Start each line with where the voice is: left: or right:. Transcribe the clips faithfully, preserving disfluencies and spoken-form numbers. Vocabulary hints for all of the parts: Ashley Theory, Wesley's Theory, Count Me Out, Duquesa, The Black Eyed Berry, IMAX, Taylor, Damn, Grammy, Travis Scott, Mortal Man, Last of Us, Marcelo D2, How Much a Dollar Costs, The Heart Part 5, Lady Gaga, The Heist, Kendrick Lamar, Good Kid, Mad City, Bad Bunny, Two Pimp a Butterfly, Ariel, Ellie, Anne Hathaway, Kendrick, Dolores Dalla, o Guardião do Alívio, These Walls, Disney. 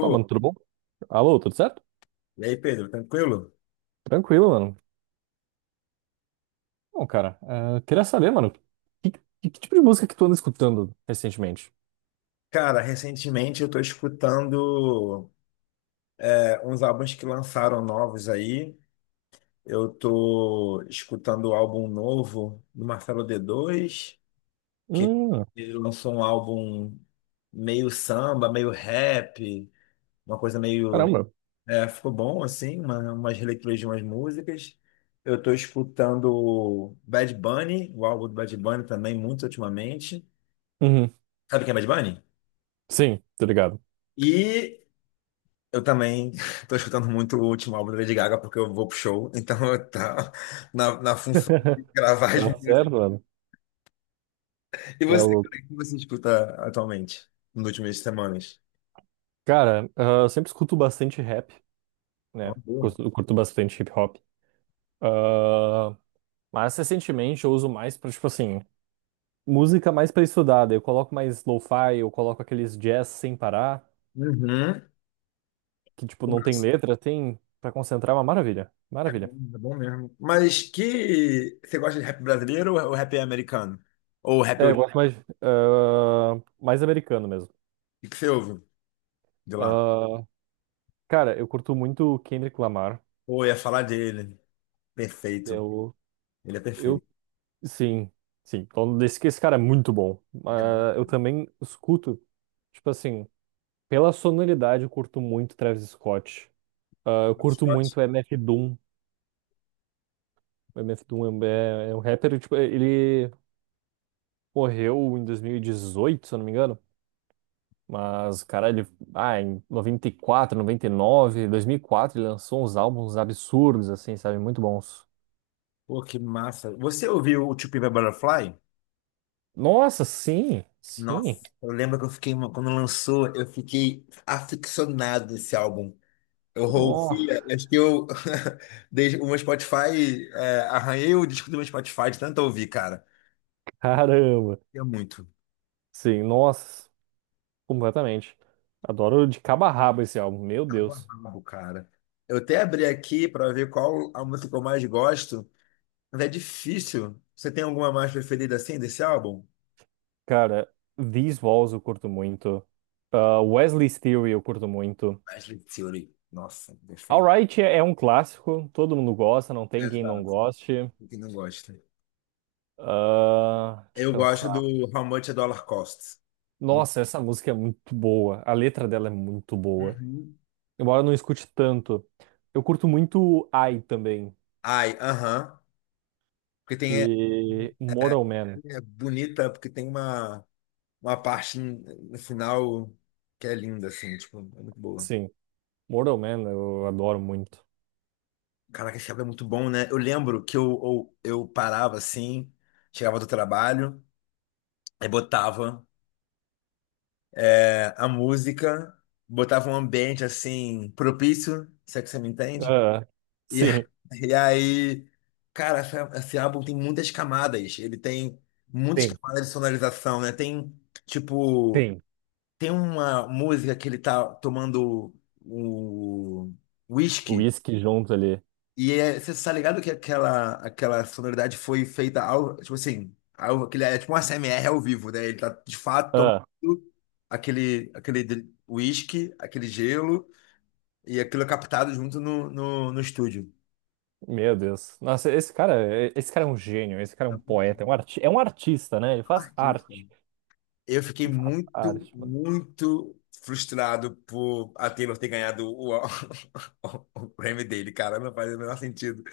right: Pô, mano, tudo bom? Alô, tudo certo?
left: E aí, Pedro, tranquilo?
right: Tranquilo, mano. Bom, cara, eh, queria saber, mano, que, que- que tipo de música que tu anda escutando recentemente?
left: Cara, recentemente eu tô escutando é, uns álbuns que lançaram novos aí. Eu tô escutando o álbum novo do Marcelo D dois, que
right: Hum,
left: ele lançou um álbum meio samba, meio rap, uma coisa meio.
right: caramba.
left: é, ficou bom, assim, uma, umas releituras de umas músicas. Eu tô escutando o Bad Bunny, o álbum do Bad Bunny também, muito ultimamente.
right: Uhum.
left: Sabe quem é Bad Bunny?
right: Sim, tô ligado.
left: E eu também tô escutando muito o último álbum da Lady Gaga porque eu vou pro show, então eu tá na, na função de gravar as
right: Tá
left: músicas.
right: certo, mano.
left: E
right: Tá
left: você,
right: louco.
left: cara, o que você escuta atualmente, nas últimas semanas?
right: Cara, ah, eu sempre escuto bastante rap,
left: É uma
right: né?
left: boa.
right: Curto, curto bastante hip hop. Ah, mas recentemente eu uso mais pra, tipo assim, música mais pra estudar. Daí eu coloco mais lo-fi, eu coloco aqueles jazz sem parar,
left: Uhum.
right: que, tipo, não tem
left: Nossa,
right: letra, tem pra concentrar. É uma maravilha.
left: é
right: Maravilha.
left: bom, é bom mesmo. Mas que você gosta de rap brasileiro ou rap americano? Ou rap
right: É,
left: o
right: eu gosto mais, ah, mais americano mesmo.
left: que você ouve de lá?
right: Ah, cara, eu curto muito o Kendrick Lamar.
left: Ou ia falar dele. Perfeito.
right: Eu,
left: Ele é
right: eu,
left: perfeito.
right: sim, sim. Então, esse, esse cara é muito bom.
left: Ele é
right: Ah,
left: muito
right: eu também escuto, tipo assim, pela sonoridade, eu curto muito Travis Scott. Ah, eu
left: muito
right: curto
left: shot.
right: muito M F Doom. O M F Doom é, um- é, é um rapper, tipo, ele morreu em dois mil e dezoito, se eu não me engano. Mas, cara, ele, ah, em noventa e quatro, noventa e nove, dois mil e quatro, ele lançou uns álbuns absurdos, assim, sabe? Muito bons.
left: Pô, que massa. Você ouviu o Two Pimp a Butterfly?
right: Nossa, sim, sim.
left: Nossa, eu lembro que eu fiquei, uma- quando lançou, eu fiquei aficionado esse álbum. Eu
right: Oh,
left: ouvia, acho que eu, desde o meu Spotify, é, arranhei o disco do meu Spotify de tanto ouvir, cara.
right: caramba.
left: É muito.
right: Sim, nossa, completamente. Adoro de cabo a rabo esse álbum, meu
left: Cabo a
right: Deus.
left: rabo, cara. Eu até abri aqui pra ver qual a música que eu mais gosto, mas é difícil. Você tem alguma mais preferida assim desse álbum?
right: Cara, These Walls eu curto muito. Ah, Wesley's Theory eu curto muito.
left: Ashley Theory. Nossa, perfeito.
right: Alright é é um clássico, todo mundo gosta, não tem quem não
left: Exato.
right: goste.
left: Quem não gosta?
right: Ah, deixa eu
left: Eu gosto
right: pensar.
left: do How Much a Dollar Costs.
right: Nossa, essa música é muito boa. A letra dela é muito boa.
left: Uhum.
right: Embora eu não escute tanto, eu curto muito I também.
left: Ai, aham. Porque tem, é,
right: E Mortal Man,
left: é bonita, porque tem uma, uma parte no final que é linda, assim, tipo, é muito boa.
right: sim. Mortal Man eu adoro muito.
left: Caraca, esse álbum é muito bom, né? Eu lembro que eu, eu, eu parava assim, chegava do trabalho, aí botava é, a música, botava um ambiente assim, propício, se é que você me entende.
right: Ah,
left: E,
right: sim,
left: e aí, cara, essa- esse álbum tem muitas camadas. Ele tem muitas
right: tem,
left: camadas de sonorização, né? Tem, tipo.
right: tem.
left: Tem uma música que ele tá tomando o whisky
right: Whisky junto ali.
left: e é, você tá ligado que aquela, aquela sonoridade foi feita ao, tipo assim, ao, aquele, é tipo um A S M R ao vivo, né? Ele tá de fato tomando
right: Ah,
left: aquele, aquele de- whisky, aquele gelo e aquilo é captado junto no, no, no estúdio.
right: meu Deus. Nossa, esse cara, é- esse cara é um gênio, esse cara é
left: É
right: um poeta, é um,
left: um
right: arti é um artista, né? Ele faz
left: artista.
right: arte.
left: Eu fiquei
right: Ele faz, uhum,
left: muito,
right: arte, mano.
left: muito frustrado por a Taylor ter ganhado o, o prêmio dele, cara. Não faz o menor sentido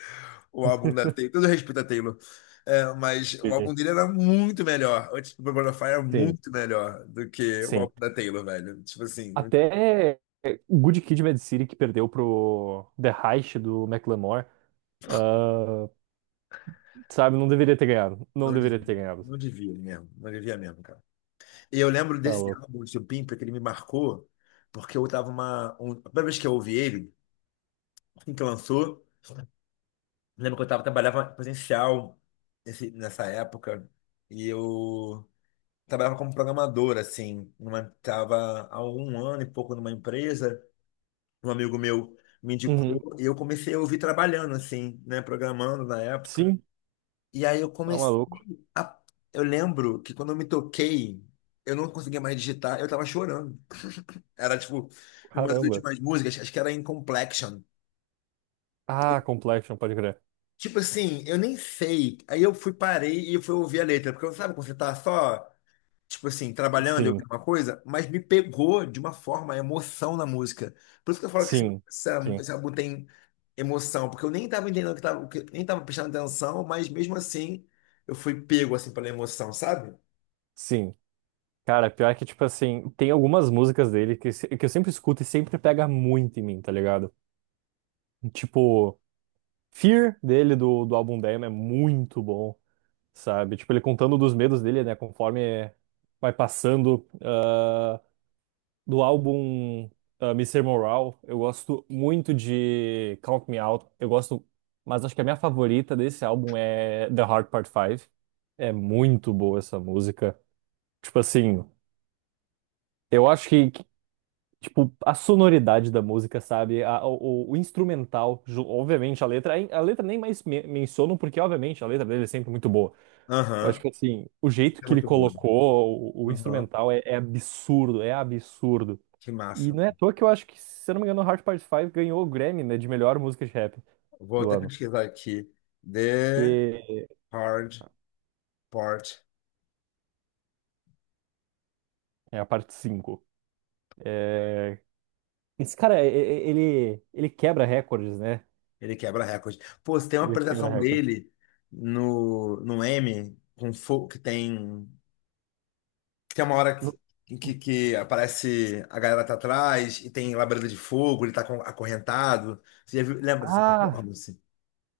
left: o álbum da Taylor. Todo respeito à Taylor. É, mas o
right: Sim,
left: álbum dele era muito melhor. O tipo, do of Fire era
right: sim,
left: muito melhor do que o
right: sim.
left: álbum da Taylor, velho. Tipo assim, não,
right: Até Good Kid, Mad City, que perdeu pro The Heist do Macklemore, ah, sabe, não deveria ter ganhado. Não
left: não
right: deveria ter
left: devia,
right: ganhado.
left: não devia mesmo. Não devia mesmo, cara. E eu lembro
right: Tá
left: desse
right: louco.
left: álbum, do Pimpa, que ele me marcou, porque eu tava uma. Um, a primeira vez que eu ouvi ele, assim que lançou. Lembro que eu tava, trabalhava presencial nesse, nessa época e eu trabalhava como programador, assim. Numa, tava há um ano e pouco numa empresa, um amigo meu me indicou
right: Uhum.
left: e eu comecei a ouvir trabalhando, assim, né, programando na época.
right: Sim,
left: E aí eu
right: tá
left: comecei
right: maluco.
left: a. Eu lembro que quando eu me toquei, eu não conseguia mais digitar, eu tava chorando. Era tipo, uma das
right: Caramba.
left: últimas músicas, acho que era In.
right: Ah, Complexion, pode crer.
left: Tipo assim, eu nem sei. Aí eu fui, parei e fui ouvir a letra. Porque sabe quando você tá só, tipo assim, trabalhando e
right: Sim,
left: ouvindo uma coisa, mas me pegou de uma forma, a emoção na música. Por isso que eu falo que esse,
right: sim,
left: essa-
right: sim,
left: esse álbum tem emoção, porque eu nem tava entendendo o que tava, o que- nem tava prestando atenção, mas mesmo assim eu fui pego assim pela emoção, sabe?
right: sim. Cara, pior que, tipo assim, tem algumas músicas dele que, se- que eu sempre escuto e sempre pega muito em mim, tá ligado? Tipo, Fear dele do, do álbum Damn é muito bom, sabe? Tipo, ele contando dos medos dele, né? Conforme vai passando ah, do álbum ah, mister Moral, eu gosto muito de Count Me Out. Eu gosto, mas acho que a minha favorita desse álbum é The Heart Part cinco. É muito boa essa música. Tipo assim, eu acho que, que, tipo, a sonoridade da música, sabe? A- o, o instrumental, ju- obviamente, a letra, a letra nem mais me menciono, porque, obviamente, a letra dele é sempre muito boa. Eu acho
left: Aham.
right: que assim, o jeito
left: É
right: que ele
left: muito bom.
right: colocou o, o
left: Aham.
right: instrumental é, é absurdo, é absurdo.
left: Que
right: E
left: massa.
right: não é à toa que eu acho que, se eu não me engano, o Hard Part cinco ganhou o Grammy, né, de melhor música de rap
left: Vou
right: do
left: até
right: ano.
left: pesquisar aqui. The
right: Que
left: Hard Part.
right: é a parte cinco. É. Esse cara, e- e- ele, ele quebra recordes, né?
left: Ele quebra recorde. Pô, se tem uma
right: Ele quebra
left: apresentação
right: recordes.
left: dele no, no, M, com fogo que tem. Que tem uma hora
right: No-
left: que, que, que aparece a galera tá atrás e tem labareda de fogo, ele tá com- acorrentado. Você já viu? Lembra dessa
right: Ah,
left: performance?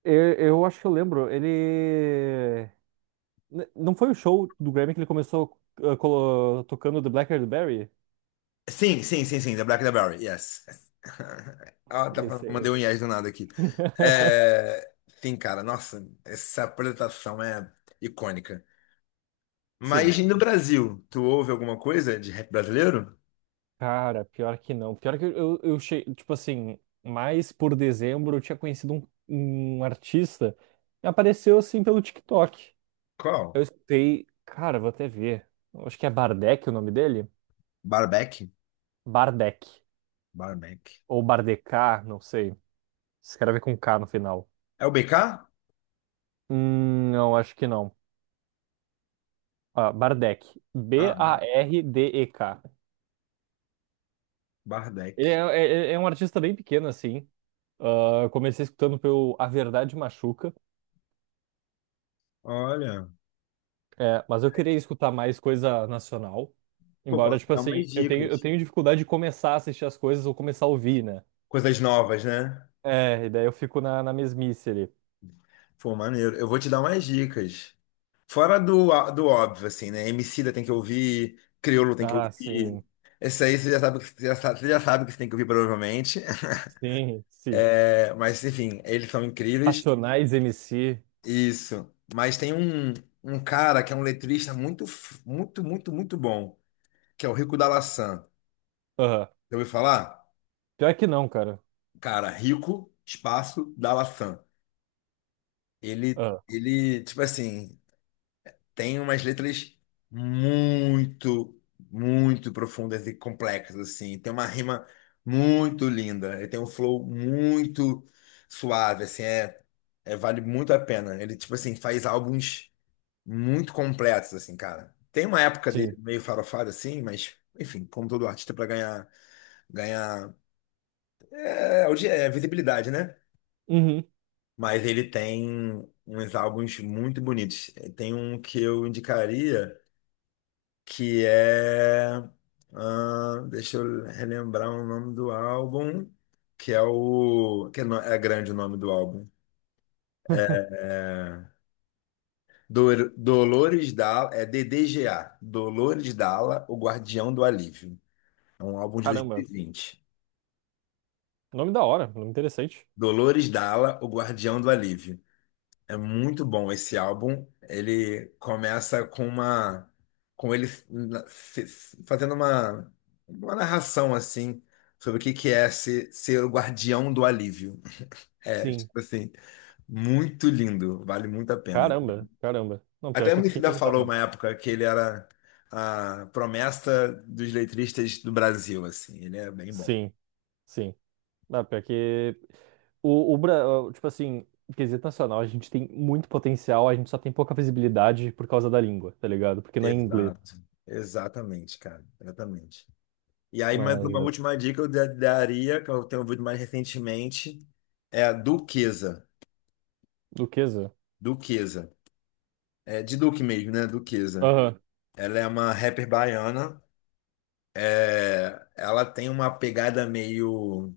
right: eu, eu acho que eu lembro. Ele. N- Não foi o show do Grammy que ele começou uh, colo- tocando The Black Eyed Berry?
left: Sim, sim, sim, sim, The Black and the Berry, yes. Ah, tá,
right: Esse,
left: mandei um
right: esse.
left: yes do nada aqui. É, sim, cara, nossa, essa apresentação é icônica.
right: Sim.
left: Mas e no Brasil, tu ouve alguma coisa de rap brasileiro?
right: Cara, pior que não. Pior que eu, eu cheguei, tipo assim, mais por dezembro eu tinha conhecido um, um artista que apareceu assim pelo TikTok.
left: Qual?
right: Eu escutei, cara, vou até ver. Eu acho que é Bardec o nome dele?
left: Barback?
right: Bardec.
left: Barbeck.
right: Ou Bardecá, não sei. Escreve com K no final.
left: É o B K?
right: Hum, não, acho que não. Ah, Bardec.
left: Ah, Bar-
right: B A R D E K. Ele é,
left: Bardec.
right: é- é um artista bem pequeno, assim. Ah, eu comecei escutando pelo A Verdade Machuca.
left: Olha,
right: É, mas eu queria escutar mais coisa nacional.
left: pô,
right: Embora,
left: posso te
right: tipo
left: dar
right: assim,
left: umas
right: eu tenho, eu
left: dicas.
right: tenho dificuldade de começar a assistir as coisas ou começar a ouvir, né?
left: Coisas novas, né?
right: É, e daí eu fico na, na mesmice ali.
left: Pô, maneiro. Eu vou te dar umas dicas. Fora do, do óbvio, assim, né? Emicida tem que ouvir, Criolo tem que
right: Ah,
left: ouvir.
right: sim,
left: Esse aí você já sabe, que- você já sabe, você já sabe que você tem que ouvir, provavelmente.
right: sim, sim.
left: É, mas, enfim, eles são incríveis.
right: Racionais M C.
left: Isso. Mas tem um, um cara que é um letrista muito, f- muito, muito, muito bom, que é o Rico da Laçã.
right: Aham.
left: Já ouviu falar?
right: Pior que não, cara.
left: Cara, rico, espaço, da. Ele,
right: Aham.
left: ele, tipo assim, tem umas letras muito, muito profundas e complexas, assim. Tem uma rima muito linda. Ele tem um flow muito suave, assim. É, é- vale muito a pena. Ele, tipo assim, faz álbuns muito completos, assim, cara. Tem uma época dele
right: Sim.
left: meio farofada, assim, mas, enfim, como todo artista, para ganhar, ganhar é, hoje é visibilidade, né?
right: Uhum.
left: Mas ele tem uns álbuns muito bonitos. Tem um que eu indicaria que é. Ah, deixa eu relembrar o nome do álbum, que é o. Que é, no- é grande o nome do álbum. É Dor- Dolores Dalla, é D D G A, Dolores Dalla, o Guardião do Alívio. É um álbum de dois mil
right: Caramba.
left: e vinte.
right: Nome da hora, nome interessante.
left: Dolores Dalla, o Guardião do Alívio. É muito bom esse álbum. Ele começa com uma, com ele na- se- se- fazendo uma, uma narração assim sobre o que que é ser, ser o guardião do alívio. É,
right: Sim.
left: tipo assim, muito lindo, vale muito a pena.
right: Caramba, caramba. Não, pior
left: Até o
right: que fiquei
left: Emicida
right: encantado,
left: falou uma
right: mano.
left: época que ele era a promessa dos letristas do Brasil, assim. Ele é bem bom.
right: Sim, sim. Não, pior que o, o Bra- o- tipo assim, em quesito nacional, a gente tem muito potencial, a gente só tem pouca visibilidade por causa da língua, tá ligado? Porque não é inglês.
left: Exato, exatamente, cara, exatamente. E aí, mais
right: Mas
left: uma
right: é,
left: última dica eu da- daria, que eu tenho ouvido mais recentemente, é a Duquesa.
right: Duquesa?
left: Duquesa. É de Duque mesmo, né? Duquesa.
right: Aham.
left: Ela é uma rapper baiana. é, Ela tem uma pegada meio.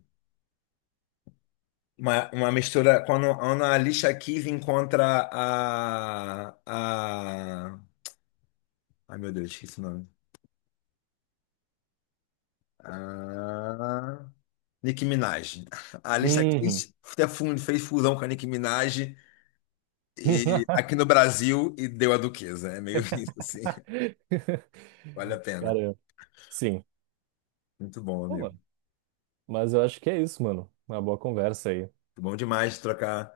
left: Uma, uma mistura. Quando, quando a Alicia Keys encontra a. a ai, meu Deus, esqueci o nome. A. Nicki Minaj. A Alicia
right: Uhum.
left: Keys até fun- fez fusão com a Nicki Minaj. E aqui no Brasil, e deu a Duquesa. É meio isso, assim. Vale a pena.
right: Cara, sim.
left: Muito bom,
right: Bom,
left: amigo.
right: mano. Mas eu acho que é isso, mano. Uma boa conversa aí.
left: Muito bom demais trocar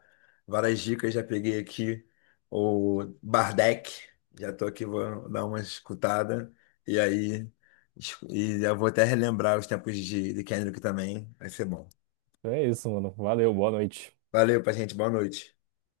left: várias dicas. Já peguei aqui o Bardec. Já tô aqui, vou dar uma escutada. E aí, es- e eu vou até relembrar os tempos de, de Kendrick também. Vai ser bom.
right: Então é isso, mano. Valeu, boa noite.
left: Valeu, paciente. Boa noite.